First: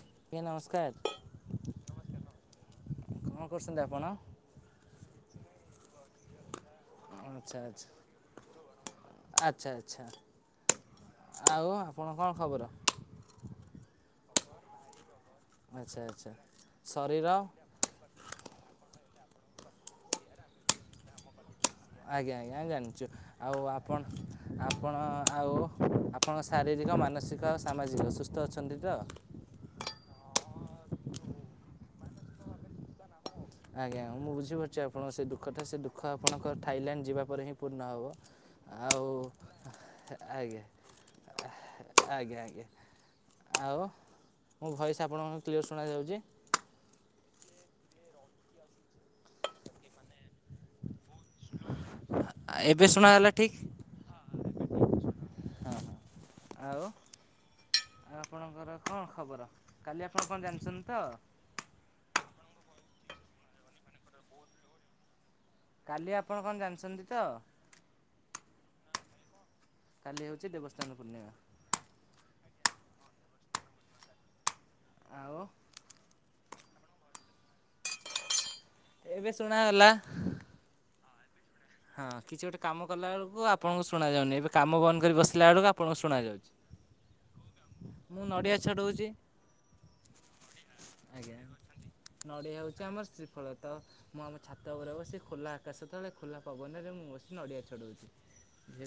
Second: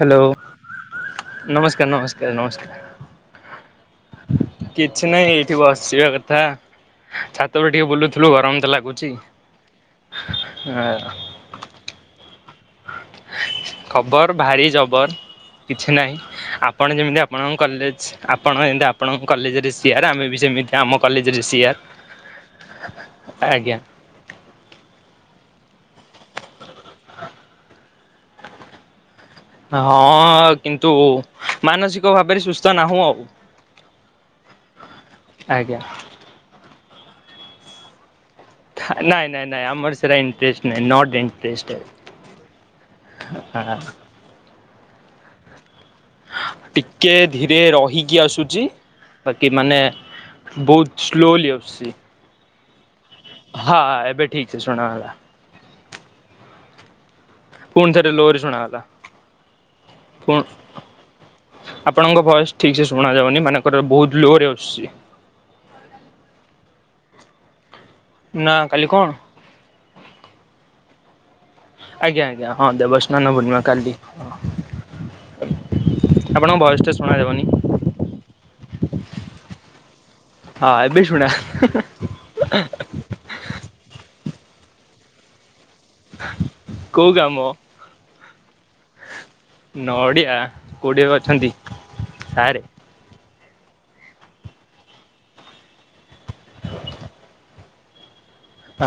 Hello ଆଜ୍ଞା ନମସ୍କାର ନମସ୍କାର ନମସ୍କାର ନମସ୍କାର। କଣ କରୁଛନ୍ତି ଆପଣ? କିଛି ନାଇଁ ଏଇଠି ବସିବା କଥା। ଆଚ୍ଛା ଛାତ ଉପରେ ଆଚ୍ଛା ଟିକେ ବୁଲୁଥୁଲୁ ଗରମ ତ ଲାଗୁଚି ଆଚ୍ଛା ଆଚ୍ଛା ଆ। ଆଉ ଆପଣଙ୍କ କଣ ଖବର? ଖବର୍ ଭାରି ଜବର୍। କିଛି ଆଚ୍ଛା ନାହିଁ। ଆଚ୍ଛା ଆପଣ ଯେମିତି ଶରୀର ଆପଣଙ୍କ କଲେଜ ଆପଣ ଯେମିତି ଆ ଆପଣଙ୍କ କଲେଜରେ ସିଆର୍ ଆମେ ବି ସେମିତି ଆମ କଲେଜରେ ସିଆର୍। ଆଜ୍ଞା ଆଜ୍ଞା ଜାଣିଚୁ ଆଉ ଆଜ୍ଞା ଆପଣ ଆପଣ ଆଉ ଆପଣ ଶାରୀରିକ ମାନସିକ ଆଉ ସାମାଜିକ ସୁସ୍ଥ ଅଛନ୍ତି ତ? ହଁ କିନ୍ତୁ ମାନସିକ ଭାବରେ ସୁସ୍ଥ ନାହୁଁ ଆଉ। ଆଜ୍ଞା ମୁଁ ବୁଝିପାରୁଚି ଆପଣଙ୍କ ସେ ଦୁଃଖଟା ଆଜ୍ଞା ସେ ଦୁଃଖ ଆପଣଙ୍କର୍ ଥାଇଲାଣ୍ଡ ଯିବା ପରେ ହିଁ ପୂର୍ଣ୍ଣ ହେବ। ନାଇଁ ଆଉ ନାଇଁ ନାଇଁ ଆମର ସେଟା ଆଜ୍ଞା ଇଣ୍ଟରେଷ୍ଟ୍ ନାହିଁ। ନଟ୍ ଆଜ୍ଞା ଆଜ୍ଞା ଇଣ୍ଟରେଷ୍ଟେଡ୍। ହ। ଆଉ ମୋ ଭଏସ ଆପଣଙ୍କୁ କ୍ଲିଅର୍ ଶୁ ଟିକେ। ଟିକେ ଟିକେ ରହିକି ଆସୁଚି ବାକି ମାନେ ବହୁତ୍ ସ୍ଲୋଲି ଆସୁଚି। ଆ ଏବେ। ଶୁଣାଗଲା ଠିକ୍ ହଁ ଏବେ ଠିକ ସେ ଶୁଣାଗଲା। ଆଉ ପୁଣି ଥରେ ଆଉ ଲୋ ରେ ଆପଣଙ୍କର ଶୁଣାଗଲା। କଣ ଖବର କାଲି ଆପଣ ପୁଣ କଣ ଜାଣିଚନ୍ତି ତ? ଆପଣଙ୍କ ଭଏସ ଠିକ ସେ ଶୁଣା ଯାଉନି। ମାନେର ବହୁତ ଲୋ ରେ ଆସୁଚି। କାଲି ଆପଣ କଣ ଜାଣିଛନ୍ତି ତ? ନା କାଲି କଣ? କାଲି ହଉଚି ଦେବସ୍ନାନ ପୂର୍ଣ୍ଣିମା। ଆଜ୍ଞା ଆଜ୍ଞା ହଁ ଦେବ ସ୍ନାନ ପୂର୍ଣ୍ଣିମା କାଲି ହଁ। ଆଉ ଆପଣଙ୍କ ଭଏସ୍ ଟା ଶୁଣାଯାଉନି। ଏବେ ଶୁଣାଗଲା? ହଁ ଏବେ ଶୁଣା ହଁ କିଛି ଗୋଟେ କାମ କଲା ବେଳକୁ ଆପଣଙ୍କୁ ଶୁଣା ଯାଉନି। ଏବେ କାମ ବନ୍ଦ କରି ବସିଲା ବେଳକୁ ଆ ଆପଣଙ୍କୁ କୋଉ କାମ ଶୁଣାଯାଉଚି। ମୁଁ ନଡ଼ିଆ ଛଡଉଚି। ୟା କୋଉଠି ଏବେ ଅଛନ୍ତି ନଡ଼ିଆ ସାରେ? ହେଉଛି ଆମର ଶ୍ରୀଫଳ। ତ ମୁଁ ଆମ ଛାତ ଉପରେ ବସି ଖୋଲା ଆକାଶ ତେଳେ ଖୋଲା ପବନରେ ମୁଁ ବସି ନଡ଼ିଆ ଛଡଉଚି।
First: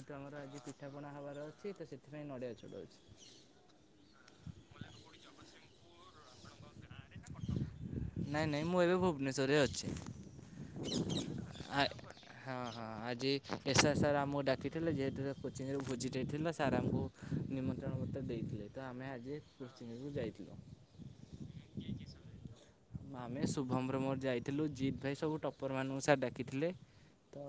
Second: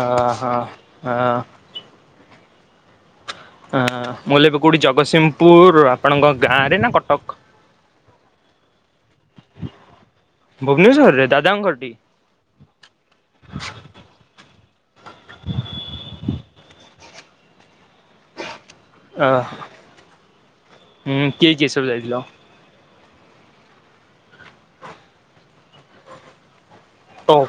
ଅ ଆମର ହଁ। ଆଜି ପିଠା ପଣା ଅ ହବାର ଅଛି ତ ସେଥିପାଇଁ ନଡ଼ିଆ ଛଡଉଚି। ହଁ ମୁଁ ହେଲେ ଏବେ କୋଉଠି ଜଗତସିଂହପୁର ଆପଣଙ୍କ ଗାଁ ରେ ନା କଟକ? ନାଇ ନାଇ ମୁଁ ଏବେ ଭୁବନେଶ୍ଵରରେ ଅଛି। ଭୁବନେଶ୍ୱରରେ ଦାଦାଙ୍କ ଆ ଘର ଟି? ହଁ ହଁ ଆଜି ଏସ୍ଆର୍ ସାର୍ ଆମକୁ ଡାକିଥିଲେ ଯେହେତୁ ସେ କୋଚିଂରୁ ବୁଝି ଦେଇଥିଲା ସାର୍ ଆମକୁ ନିମନ୍ତ୍ରଣ ପତ୍ର ଦେଇଥିଲେ। ତ ଆମେ ଅ ଆଜି କୋଚିଂକୁ ଯାଇଥିଲୁ। ହୁଁ କିଏ କିଏ ସବୁ ଯାଇଥିଲ? ଆମେ ଶୁଭମ୍ ର ମୋର ଯାଇଥିଲୁ। ଜିତ୍ ଭାଇ ସବୁ ଟପ୍ପର ମାନଙ୍କୁ ସାର୍ ଡାକିଥିଲେ। ତ ଓଃ।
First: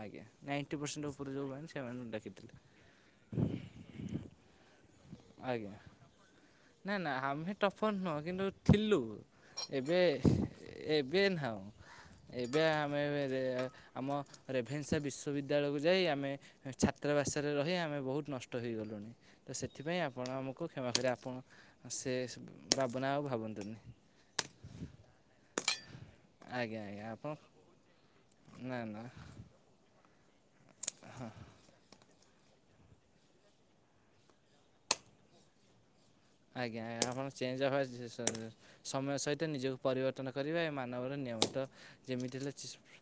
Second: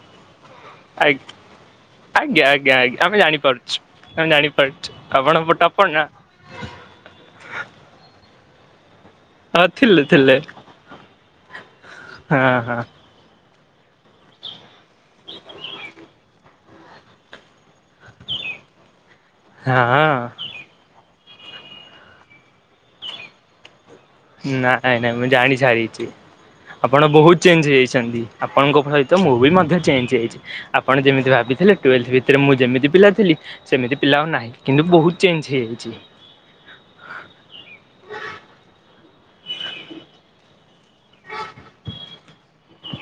ଆଜ୍ଞା ନାଇଣ୍ଟି ପରସେଣ୍ଟ ଆଇ ଉପରେ ଯେଉଁମାନେ ସେମାନଙ୍କୁ ଆଜ୍ଞା ଡାକିଥିଲେ ଆଜ୍ଞା ଆଜ୍ଞା ଆମେ ଜାଣିପାରୁଛୁ। ଆମେ ଜାଣିପାରୁ ଆଜ୍ଞା ନାଇଁ ନାଇ ଆମେ ଟଫର୍ ନୁହଁ କିନ୍ତୁ ଥିଲୁ। ହଁ ଥିଲେ ଥିଲେ ଏବେ-ଏବେ ନାହୁଁ ହଁ ଏବେ ହଁ ଆମେ ଆମ ରେଭେନ୍ସା ବିଶ୍ୱବିଦ୍ୟାଳୟକୁ ଯାଇ ଆମେ ଛାତ୍ରାବାସରେ ରହି ଆମେ ବହୁତ ନଷ୍ଟ ହୋଇଗଲୁଣି ତ ହଁ ସେଥିପାଇଁ ଆପଣ ଆମକୁ କ୍ଷମା କରି ଆପଣ ସେ ଭାବନା ଆଉ ଭାବନ୍ତୁନି। ନାଇଁ-ନାଇଁ ମୁଁ ଜାଣି ସାରିଛି। ଆଜ୍ଞା ଆଜ୍ଞା ଆପଣ ବହୁତ ଚେଞ୍ଜ ହେଇଯାଇଛନ୍ତି। ନା ଆପଣଙ୍କ ନା ସହିତ ମୁଁ ବି ମଧ୍ୟ ଚେଞ୍ଜ ହେଇଛି। ଆପଣ ଯେମିତି ଭାବିଥିଲେ ଟୁଲ ଭିତ ସେଥିରେ ମୁଁ ଯେମିତି ପିଲାଥିଲି ସେମିତି ପିଲା ହେଉ ନାହିଁ କିନ୍ତୁ ବହୁତ ଚେଞ୍ଜ ହେଇଯାଇଛି। ଆଜ୍ଞା ଆ-ଆପଣ ଚେଞ୍ଜ ହବା ସମୟ ସହିତ ନିଜକୁ ପରିବର୍ତ୍ତନ କରିବା ଏ ମାନବର ନିୟମ ତ ଯେମିତି ଥିଲା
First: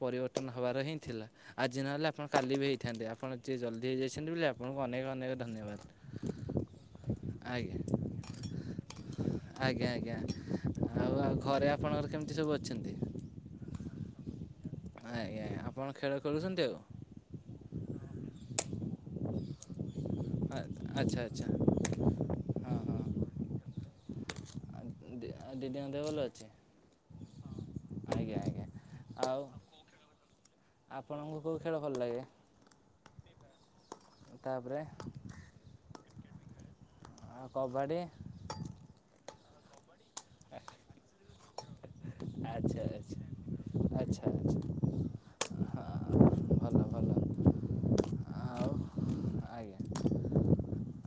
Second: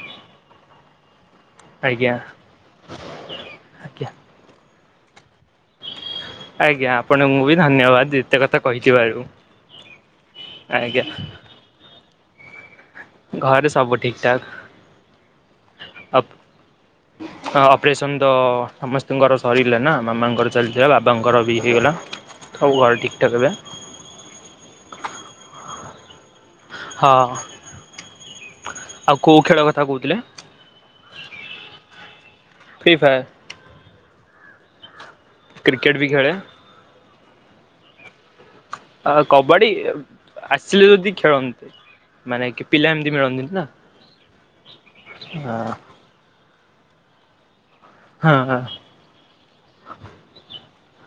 ପରିବର୍ତ୍ତନ ହେବାର ହିଁ ଥିଲା। ଆଜି ନହେଲେ ଆଜ୍ଞା ଆପଣ କାଲି ବି ହେଇଥାନ୍ତେ ଆପଣ ଯିଏ ଜଲ୍ଦି ଆଜ୍ଞା ହେଇଯାଇଛନ୍ତି ବୋଲି ଆପଣଙ୍କୁ ଅନେକ-ଅନେକ ଆଜ୍ଞା ଆପଣଙ୍କୁ ବି ଧନ୍ୟ ଆଜ୍ଞା ଧନ୍ୟବାଦ ଏତେ କଥା କହିଥିବାରୁ ଆଜ୍ଞା ଆଜ୍ଞା ଆଜ୍ଞା। ଆଉ ଆଉ ଘରେ ଆପଣଙ୍କର କେମିତି ସବୁ ଅଛନ୍ତି? ଘରେ ସବୁ ଠିକ୍ ଠାକ୍। ଆଜ୍ଞା ଆପଣ ଖେଳ ଖେଳୁଛନ୍ତି ଆଉ? ପସନ୍ଦ ସମସ୍ତଙ୍କର ସରିଲେ ନା। ମାମାଙ୍କର ଆ- ଚାଲିଥିଲା ଆଚ୍ଛା ବାବାଙ୍କର ଆଚ୍ଛା ବି ହେଇଗଲା ହଁ ସବୁ ୱାଲ ହଁ। ଠିକ୍ ଠାକ୍ ଏବେ। ଆଉ ଦିଦିଙ୍କ ଦେହ ଭଲ ଅଛି। ହଁ ଆଜ୍ଞା ଆଜ୍ଞା। ଆଉ କୋଉ ଖେଳ କଥା କହୁଥିଲେ? ଆପଣଙ୍କୁ କଉ ଖେଳ ଭଲ ଲାଗେ? ଫ୍ରି ଫାୟାର ତାପରେ କ୍ରିକେଟ ବି ଖେଳେ। କବାଡ଼ି? ଆ କବାଡି ଆସିଲେ ଯଦି ଖେଳନ୍ତେ ମାନେ କି ଆଚ୍ଛା ପିଲା ଏମତି ଆଚ୍ଛା ମିଳନ୍ତି ନା। ଆଚ୍ଛା ଆଚ୍ଛା ହଁ ହଁ ଭଲ ଭଲ। ହଁ-ହଁ। ଆଉ ଆଜ୍ଞା।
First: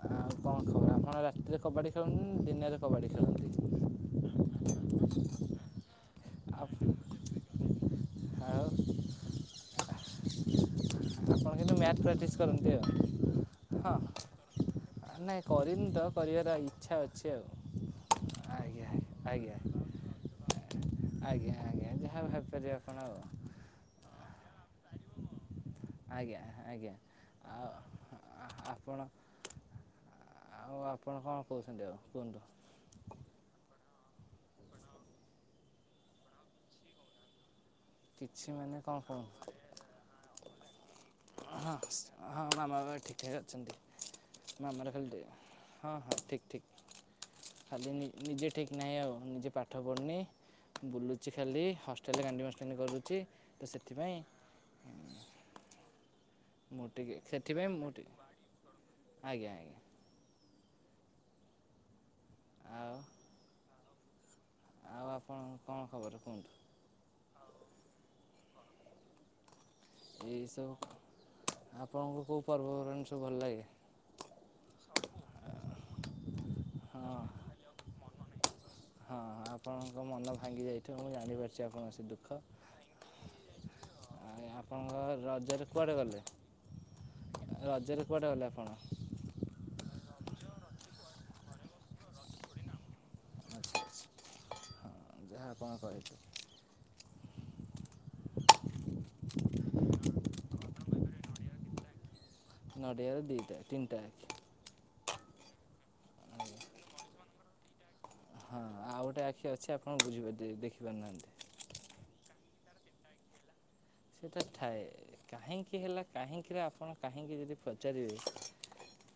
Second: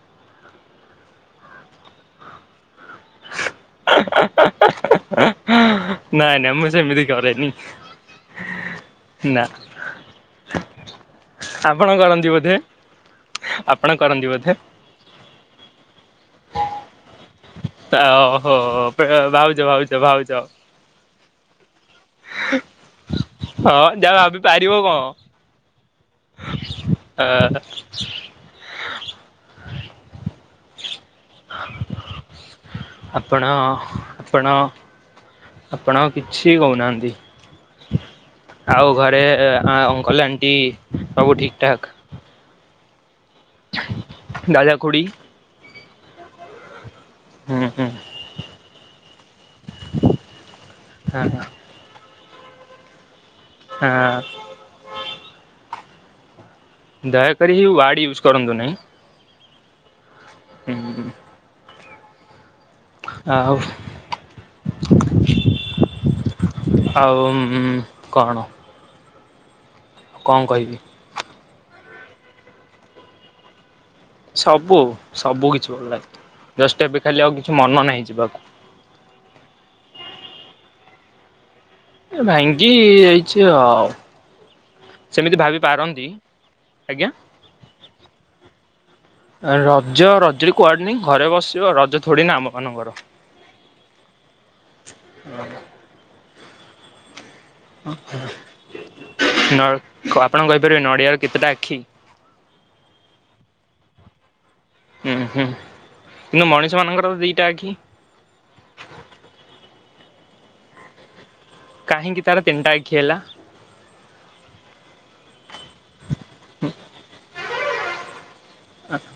ଆଉ କଣ ଖବର ଆପଣ ରାତିରେ କବାଡ଼ି ଖେଳନ୍ତି ନା ଦିନରେ କବାଡ଼ି ଖେଳନ୍ତି? [unintelligible] ନାଇଁ-ନାଇଁ ଆଉ ମୁଁ ସେମିତି କରେନି ଆଉ ନା। [inaudible] କିନ୍ତୁ ଆପଣ ମ୍ୟାଥ୍ କରନ୍ତି ପ୍ରାକ୍ଟିସ୍ ବୋଧେ? କରନ୍ତିୁ ଆପଣ କରନ୍ତି ବୋଧେ ଆଉ ହଁ ନାଇଁ କରିନି ତ କରିବାର ଇଚ୍ଛା ଅଛି। ଆଉ ତା ଓ ହୋ ଆଜ୍ଞା ଆଜ୍ଞା ଭାଉଜ-ଭାଉଜ-ଭାଉଜ। ଆଜ୍ଞା ଆଜ୍ଞା ଯାହା ଭାବିପାରିବେ ଆପଣ ଆଉ ହଁ ଯାହା ଭାବି ପାରିବ କଣ? ଆଜ୍ଞା-ଆଜ୍ଞା କଣ? ଆ ଆପଣ ଆଉ ଆପଣ କଣ କହୁଛନ୍ତି ଆଉ କୁହନ୍ତୁ? ଆପଣ-ଆପଣ କିଛି କହୁନାହାନ୍ତି। କିଛି ମାନେ ଆଉ କ'ଣ ଘରେ କୁହନ୍ତୁ ଅଙ୍କଲ ଆଣ୍ଟି ସବୁ ଠିକ ଠାକ୍। ଆମର ଠିକ୍ ଠାକ୍ ଅଛନ୍ତି ଦାଦା ମାମାର ଖୁଡ଼ି ଖାଲି ଦେ ହଁ-ହଁ ଠିକ୍-ଠିକ୍। ହୁଁ ହୁଁ ଆଜି ନିଜେ ଠିକ ନାହିଁ ଆଉ। ନିଜେ ପାଠ ପଢୁନି ହଁ ବୁଲୁଛି ଖାଲି ହଷ୍ଟେଲରେ ଗାଣ୍ଡି ମସ୍ତାନି କରୁଛି। ତ ହଁ ସେଥିପାଇଁ ମୁଁ ଟିକେ ଦୟାକରି ସେଥିପାଇଁ ଇଉ ମୁଁ ୱାଡ ଟିକେ ୟୁଜ୍ କରନ୍ତୁ ନାହିଁ। ଆଜ୍ଞା ଆଜ୍ଞା ହୁଁ-ହୁଁ। ଆଉ ଆଉ ଆଉ ଆପଣ କଣ ଖବର କୁହନ୍ତୁ ଆଉ ଉଁ କଣ? ଆଉ କଣ ଏଇସବୁ କହିବି? ଆପଣଙ୍କୁ କୋଉ ପର୍ବ ପର୍ବାଣୀ ସବୁ ଭଲ ଲାଗେ? ସବୁ ସବୁ କିଛି ଭଲ ଲାଗେ। ଜଷ୍ଟ ଏବେ ହଁ ଖାଲି ଆଉ କିଛି ମନ ନାହିଁ ଯିବାକୁ ହଁ ଆପଣଙ୍କ ମନ ଭାଙ୍ଗି ଯାଇଥିବ ମୁଁ ଜାଣିପାରୁଛି। ଆପଣଙ୍କ ସେ ଭାଙ୍ଗି ଯାଇଛି ଆଉ। ଆଜ୍ଞା ଆପଣଙ୍କର ସେମିତି ଭାବି ରଜରେ କୁଆଡ଼େ ପାରନ୍ତି ଗଲେ? ଆଜ୍ଞା ରଜରେ କୁଆଡ଼େ ଗଲେ ଆପଣ ରଜ ରଜରେ କୁଆଡେ ନାହିଁ। ଘରେ ବସିଛୁ ରଜ ଥୋଡିିନା ଆମ ମାନଙ୍କର। ଆଚ୍ଛା ଆଚ୍ଛା ହଁ ଯାହା ଆପଣ କରିଛନ୍ତି। ନ ଆପଣ କହିପାରିବେ ନଡିଆର କେତେଟା ଆଖି? ନଡ଼ିଆରେ ଦିଟା ତିନିଟା ଆଖି। ହୁଁ ହୁଁ କିନ୍ତୁ ମଣିଷ ମାନଙ୍କର ତ ଦିଟା ଆଖି। ହଁ ଆଉ ଗୋଟେ ଆଖି ଅଛି ଆପଣ ବୁଝିପାରିବେ ଦେଖି ପାରୁନାହାନ୍ତି। କାହିଁକି ତାର ତିନିଟା ଆଖି ହେଲା? ସେଟା ଥାଏ କାହିଁକି ହେଲା କାହିଁକିର ଆପଣ କାହିଁକି ଯଦି ପଚାରିବେ। ଆଛା।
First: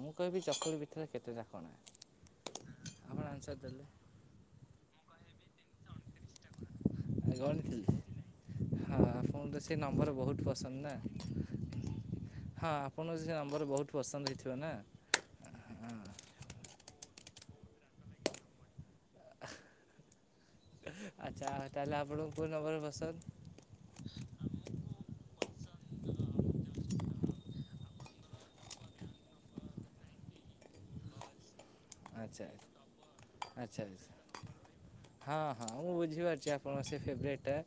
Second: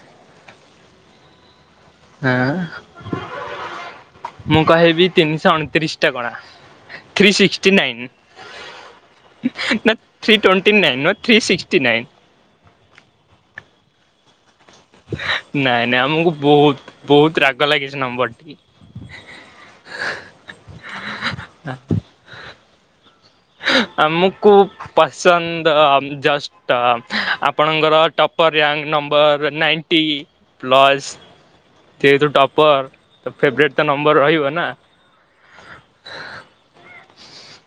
ମୁଁ କହିବି ଚକୁଳି ପିଠାର କେତେଟା କଣା? ହଁ ଆପଣ ଆନ୍ସର୍ ଦେଲେ ମୁଁ କହିବି ତିନିଶହ ଅଣତିରିଶି ଟା କଣା। ଥ୍ରୀ ସିକ୍ସଟି ଗଣିଥିଲି ନାଇନ୍। ହଁ ଆପଣଙ୍କୁ ତ ସେ ନା ନମ୍ବର ବହୁତ ଥ୍ରୀ ପସନ୍ଦ ଟୋଣ୍ଟି ନାଇନ ନା ଥ୍ରୀ ସିକ୍ଟୀ ନାଇନ। ହଁ ଆପଣଙ୍କୁ ସେ ନମ୍ବର ବହୁତ ପସନ୍ଦ ହେଇ ନାଇଁ ନାଇଁ ଆମକୁ ବହୁତ ବହୁତ ରାଗ ଲାଗିଛି ନମ୍ବରଟି। ଆଚ୍ଛା ତାହେଲେ ଆପଣଙ୍କୁ କୋଉ ନମ୍ବର ପସନ୍ଦ? ଆମକୁ ପସନ୍ଦ ଜଷ୍ଟ ଆପଣଙ୍କର top of. Ranking number ninety plus. ଯେହେତୁ ଆଚ୍ଛା ଟପର ତ ଫେବଟ ଆଚ୍ଛା ତ ଆଚ୍ଛା ନମ୍ବର ରହିବ ନା। ହଁ, ହଁ ମୁଁ ବୁଝିପାରୁଛି ଆପଣଙ୍କ ସେ ଫେବରାଇଟ୍ ଟା।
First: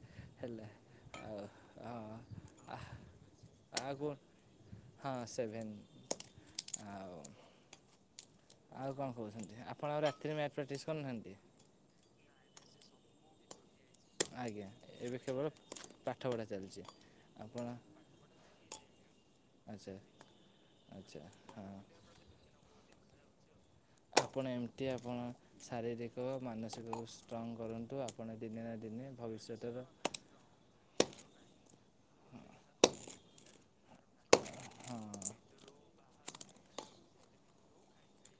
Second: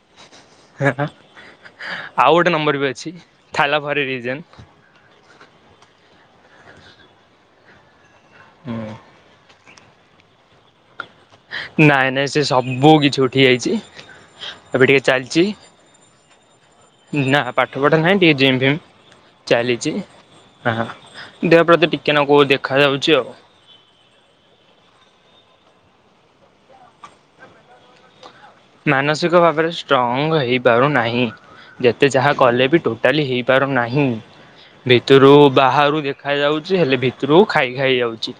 ହେ ହା ଆଉ ଗୋଟେ ନମ୍ବର ବି ଅଛି। ଖାଇବା ଆଉ ପରେ କଣ ଏ ଯାକ। ହଁ ଆଉ ଆଉ କଣ କହୁଛନ୍ତି ଆ ଆପଣ ରାତିରେ ମ୍ୟାଥ୍ ମେଟିକ୍ସ୍ ନାଇଁ ନାଇଁ ସେ ସବୁ ବୋଉ କିଛି ଉଠିଯାଇଛି। ଆଜ୍ଞା ଏବେ ଟିକେ ଏବେ କେବଳ ପାଠପଢ଼ା ଚାଲିଛି ଚାଲିଛି ନା ଆପଣ ପାଠ ପଢା ନାହିଁ ଟିକେ ଜିମ୍ ଫିମ୍ ଆଚ୍ଛା ଚାଲିଛି ଆହା ଆଚ୍ଛା ଦେହ ହଁ ପ୍ରତି ଟିକେ ନାଗୁ ଦେଖା ଯାଉଛି ଆଉ। ଆପଣ ଏମିତି ଆପଣ ଶାରୀରିକ ମାନସିକକୁ ଷ୍ଟ୍ରଙ୍ଗ୍ କରନ୍ତୁ। ଆ ମାନସିକ ଭାବରେ ଷ୍ଟ୍ରଙ୍ଗ ହେଇପାରୁନାହିଁ। ଯେତେ ଯାହା କଲେ ବି ଟୋଟାଲି ହେଇପାରୁନାହିଁ। ହଁ ଭିତରୁ ବାହାରୁ ଦେଖା ଯାଉଛି ହେଲେ ଭିତରୁ ଖାଇ ଖାଇ ଯାଉଛି।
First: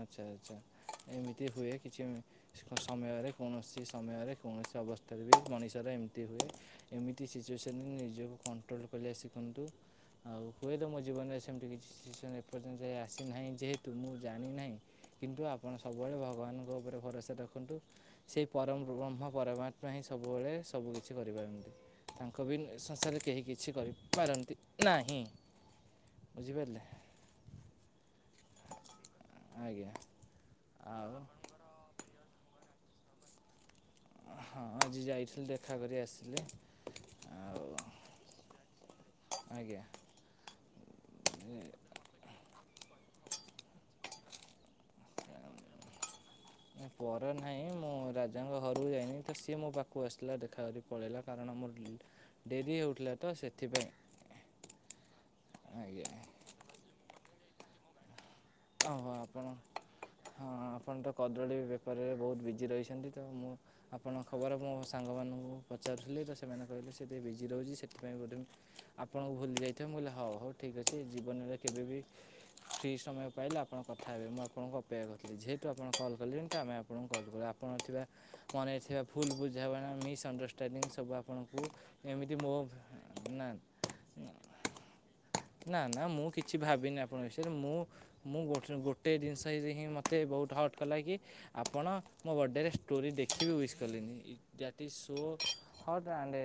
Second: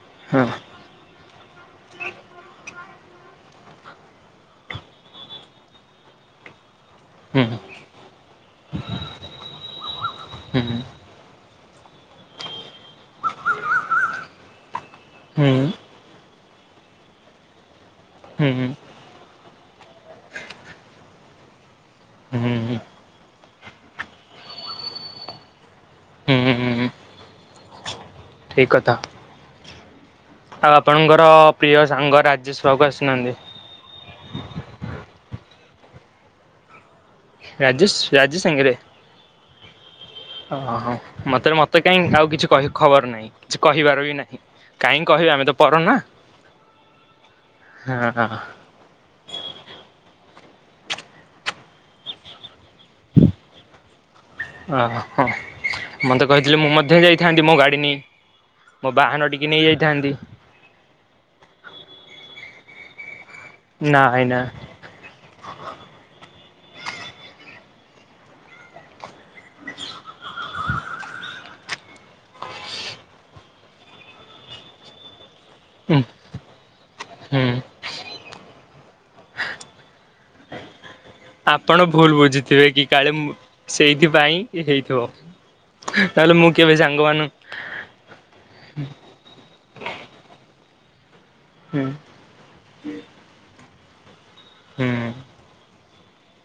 ଆଚ୍ଛା ହଁ ଆଚ୍ଛା ଏମିତି ହୁଏ କିଛି। ସମୟରେ କୌଣସି ସମୟରେ କୌଣସି ଅବସ୍ଥାରେ ବି ମଣିଷର ଏମିତି ହୁଏ। ଏମିତି ହୁଁ ସିଚୁଏସନ ନିଜକୁ କଣ୍ଟ୍ରୋଲ କରିବା ଶିଖନ୍ତୁ। ଆଉ ହୁଁ ହୁଏତ ମୋ ଜୀବନରେ ସେମିତି କି ସି ସିଚିଏସନ୍ ଏପର୍ଯ୍ୟନ୍ତ ଯାଏଁ ଆସିନାହିଁ ଯେହେତୁ ମୁଁ ଜାଣିନାହିଁ, କିନ୍ତୁ ହୁଁ ଆପଣ ସବୁବେଳେ ଭଗବାନ ଉପରେ ଭରସା ରଖନ୍ତୁ ସେଇ ହୁଁ ପରମବ୍ରହ୍ମ ପରମ ଆ ପାଇଁ ହିଁ ସବୁବେଳେ ସବୁ କିିଛି କରିପାରନ୍ତି। ତାଙ୍କ ହୁଁ ବିନ୍ ସଂସାରରେ କେହି କିଛି କରିପାରନ୍ତି ନାହିଁ। ହୁଁ ବୁଝିପାରିଲେ? ଠିକ୍ କଥା। ଆଜ୍ଞା। ଆଉ ଆପଣଙ୍କର ପ୍ରିୟ ସାଙ୍ଗ ରାଜେଶ୍ ବାବୁ ଆସିନାହାନ୍ତି? ହଁ, ଆଜି ଯାଇଥିଲି ଦେଖା କରି ଆସିଲି। ଆଉ ରାଜେଶ ରାଜୁ ସାଙ୍ଗରେ? ଆଜ୍ଞା। ଓ ହୋ ମତେ ମତେ କାହିଁ ଆଉ କିଛି କହି ଖବର ନାହିଁ, କିଛି କହିବାର ବି ନାହିଁ, କାହିଁକି କହିବେ ଆମେ ତ ପର ନା। ପର ନାହିଁ, ମୁଁ ହଁ ରାଜାଙ୍କ ଘରକୁ ଯାଇନି ତ ସିଏ ମୋ ପାଖକୁ ଆସିଥିଲା ଦେ ଖା କରି ପଳେଇଲା, କାରଣ ମୋର ଡେରି ହେଉଥିଲା ତ ସେଥିପାଇଁ। ଓ ହ ଆଜ୍ଞା ମତେ କହିଥିଲେ ମୁଁ ମଧ୍ୟ ଯାଇଥାନ୍ତି। ମୋ ଗାଡି ନେଇ। ମୋ ଓହୋ, ବାହାନ ଟିକେ ଆପଣ ନେଇ ଯାଇଥାନ୍ତି ହଁ ଆପଣ ତ କଦଳୀ ବେପାରରେ ବହୁତ ବିଜି ରହିଛନ୍ତି। ମୁଁ ଆପଣଙ୍କ ନାଇଁ ନା ଖବର ମୋ ସାଙ୍ଗମାନଙ୍କୁ ପଚାରୁଥିଲି ତ, ସେମାନେ କହିଲେ ସେ ଟିକେ ବିଜି ରହୁଛି ସେ ସେଥିପାଇଁ ଆପଣଙ୍କୁ ଭୁଲି ଯାଇଥିବେ, ମୁଁକହିଲି ହଉ ହଉ ଠିକ୍ ଅଛି, ଜୀବନରେ କେବେ ବିି ଫ୍ରି ସମୟ ପାଇଲେ ଆପଣ କଥା ହେବେ, ମୁଁ ଆପଣଙ୍କୁ ଅପେକ୍ଷା କ ଯେହେତୁ ଆପଣ କଲ୍ ହୁଁ କଲେଣି ତ ଆମେ ଆପଣଙ୍କୁ କଲ୍ କଲୁ, ଆପଣ ଥିବା ମନରେ ଥିବା ଭୁଲ୍ ବୁଝାମଣା ମିସ୍ ଅଣ୍ଡରଷ୍ଟାନଡ୍ଡିସ୍ ଆପଣ ଭୁଲ ବୁଝିଥିବେ କି କାଳେ, ମୁଁ, ନା ସେଇଥିପାଇଁ ହେଇଥିବ। ନା ନା ମୁଁ ନହେଲେ କିଛି କେବେ ଭାବିନି ଆପଣଙ୍କ ସାଙ୍ଗମାନଙ୍କୁ ବିଷୟରେ ମୁଁ ମୁଁ ଗୋଟେ ଜିନିଷ ହେଇ ହିଁ ମୋତେ ବହୁତ ହଟ୍ କଲା କି ଆପଣ ହୁଁ ମୋ ବର୍ଡ଼େରେ ଷ୍ଟୋରି ଦେଖିକି ୱିସ୍ କଲେନି। ଯାତି ହୁଁ ସୋ [unintelligible] ହଁଟଣ୍ଡେ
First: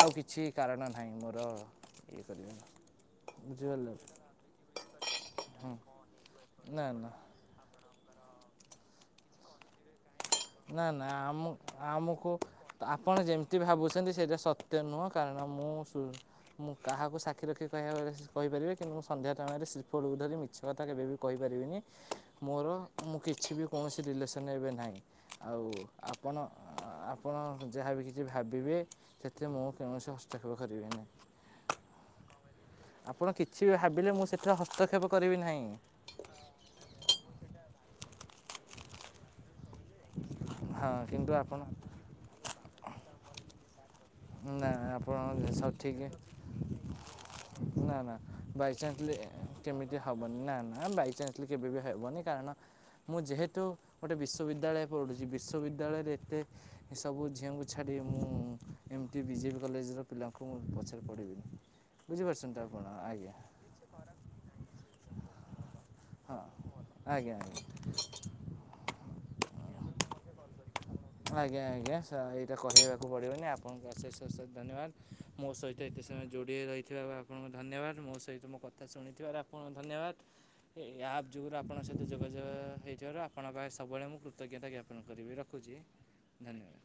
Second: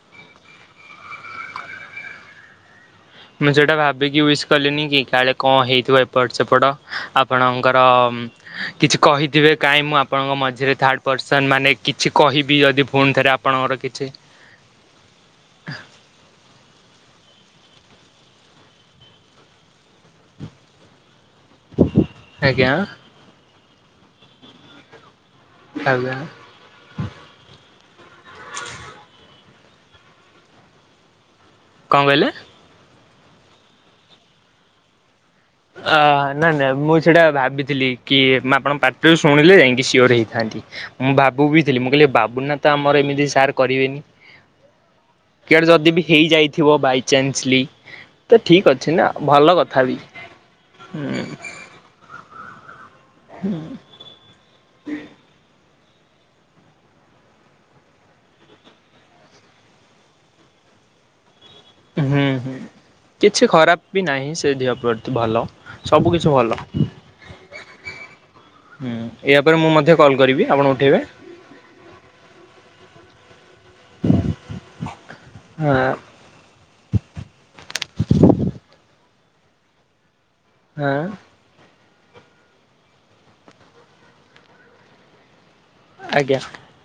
ଆଉ କିଛି କାରଣ ନାହିଁ ମୋର [unintelligible] [inaudible] ମୁଁ ସେଇଟା ବୁଝିପାରିଲେ ଭାବିକି ୱିସ୍ କଲିନି କି, କାଳେ କଣ ହଁ ହେଇଥିବ ଏପଟ ସେପଟ ନା ନା ଆପଣଙ୍କର କିଛି କହିଥିବେ, କାଇଁ ମୁଁ ଆପ ଆପଣଙ୍କ ମଝିରେ ନା ଥାର୍ଡ଼ ନା ଆମ ପର୍ସନ୍ ମାନେ କିଛି ଆମକୁ କହିବି ଯଦି ଆପଣ ପୁଣି ଥରେ ଯେମିତି ଆପଣଙ୍କର କିଛି ଭାବୁଛନ୍ତି ସେଇଟା ସତ୍ୟ ନୁହଁ କାରଣ ମୁଁ, ମୁଁ କାହାକୁ ସାକ୍ଷୀ ରଖି କ କହିପାରିବି କିନ୍ତୁ ମୁଁ ସନ୍ଧ୍ୟା ଟମ ପଳକୁ ଧରି ମିଛ କଥା କେବେବି କହିପାରିବିନି, ମୋର ଆଜ୍ଞା ମୁଁ କିଛି ବି କୌଣସି ରିଲେସନ୍ ଏବେ ନାହିଁ ଆଉ ଆଜ୍ଞା ଆପଣ, ଆପଣ ଯାହାବ କିଛି ଭାବିବେ, ଏ ମୁଁ କୌଣସି ହସ୍ତକ୍ଷେପ କରିବି ନାହିଁ। କଣ କହିଲେ? ଆପଣ କିଛି ଭାବିଲେ, ମୁଁ ସେଥିରେ ହସ୍ତକ୍ଷେପ କରିବି ନାହିଁ। ଅ ନାଇ ନାଇଁ ମୁଁ ସେଇଟା ଭାବିଥିଲି କି ଆପଣଙ୍କ ପାଟିରୁ ଶୁଣିଲେ ଯାଇ ସିଓର ହେଇଥାନ୍ତି, ହଁ ମୁଁ କିନ୍ତୁ ବାବୁ ଆପଣ ବି ଥିଲି ମୁଁ କହିଲି ବାବୁ ନା ତ ଆମର ଏମିତି ସାର୍ କରିବେନି ନା ଆପଣ କିଆଡେ ଯଦି ଠିକ୍ ବି ହେଇ ଯାଇଥିବ ବାଇଚନ୍ସଲି, ନା ନା ତ ଠିକ ଅଛି ନା। ଭଲ କଥା ବି ହଁ ହୁଁ ବାଇଚାନ୍ସ କେବେ ବି ହେବନି, କାରଣ- ମୁଁ ଯେହେତୁ ଗୋଟେ ବିଶ୍ୱବିଦ୍ୟାଳୟ ପ଼ଢୁଛି, ବିଶ୍ୱବିଦ୍ୟାଳୟ ବିଦ୍ୟାଳୟରେ, ଏତେ ସବୁ ଝିଅଙ୍କୁ ଛାଡ଼ି ମୁଁ ଏମିତି ବିଜେପି କଲେଜର ପିଲାଙ୍କୁ ମୁଁ ପଛରେ ପଢ଼ିବିନି ହୁଁ, ହୁଁ, କିଛି ଖରାପ ବି ନାହିଁ ସେ ଧିଅ ପ୍ରତି ଭଲ। ସବୁ କିଛି ହଁ ଭଲ, ଆଜ୍ଞା ହୁଁ ଏହାୟାପରେ ମୁଁ ମଧ୍ୟ କଲ୍ କରିବି ଆପଣଙ୍କ ଆଜ୍ଞା, ଆଜ୍ଞା, ଏଇଟା କହିବାକୁ ପଡ଼ିବନି ଆପଣଙ୍କୁ ଅଶେଷ ଅଶେଷ ଧନ୍ୟବାଦ। ମୋ ହଁ ସହିତ ଏତେ ସମୟ ଯୋଡି ରହିଥିବା ଆପଣଙ୍କୁ ଧନ୍ୟବାଦ, ମୋ ସହିତ ମୋ କଥା ଶୁଣି ଥିବାରୁ ଆପଣଙ୍କୁ ଧନ୍ୟବାଦ, ଏ ହଁ ଆପ ଯୋଗୁ ଆପଣ ମୋ ସହିତ ଯୋଗାଯୋଗ ହେ ହୋଇଥିବାରୁ ଆପଣ ପାଇଁ ସବୁବେଳେ ମୁଁ କୃତଜ୍ଞତା ଜ୍ଞାପନ କରିବି, ରଖୁଛି। ଆଜ୍ଞା। ଧନ୍ୟବାଦ।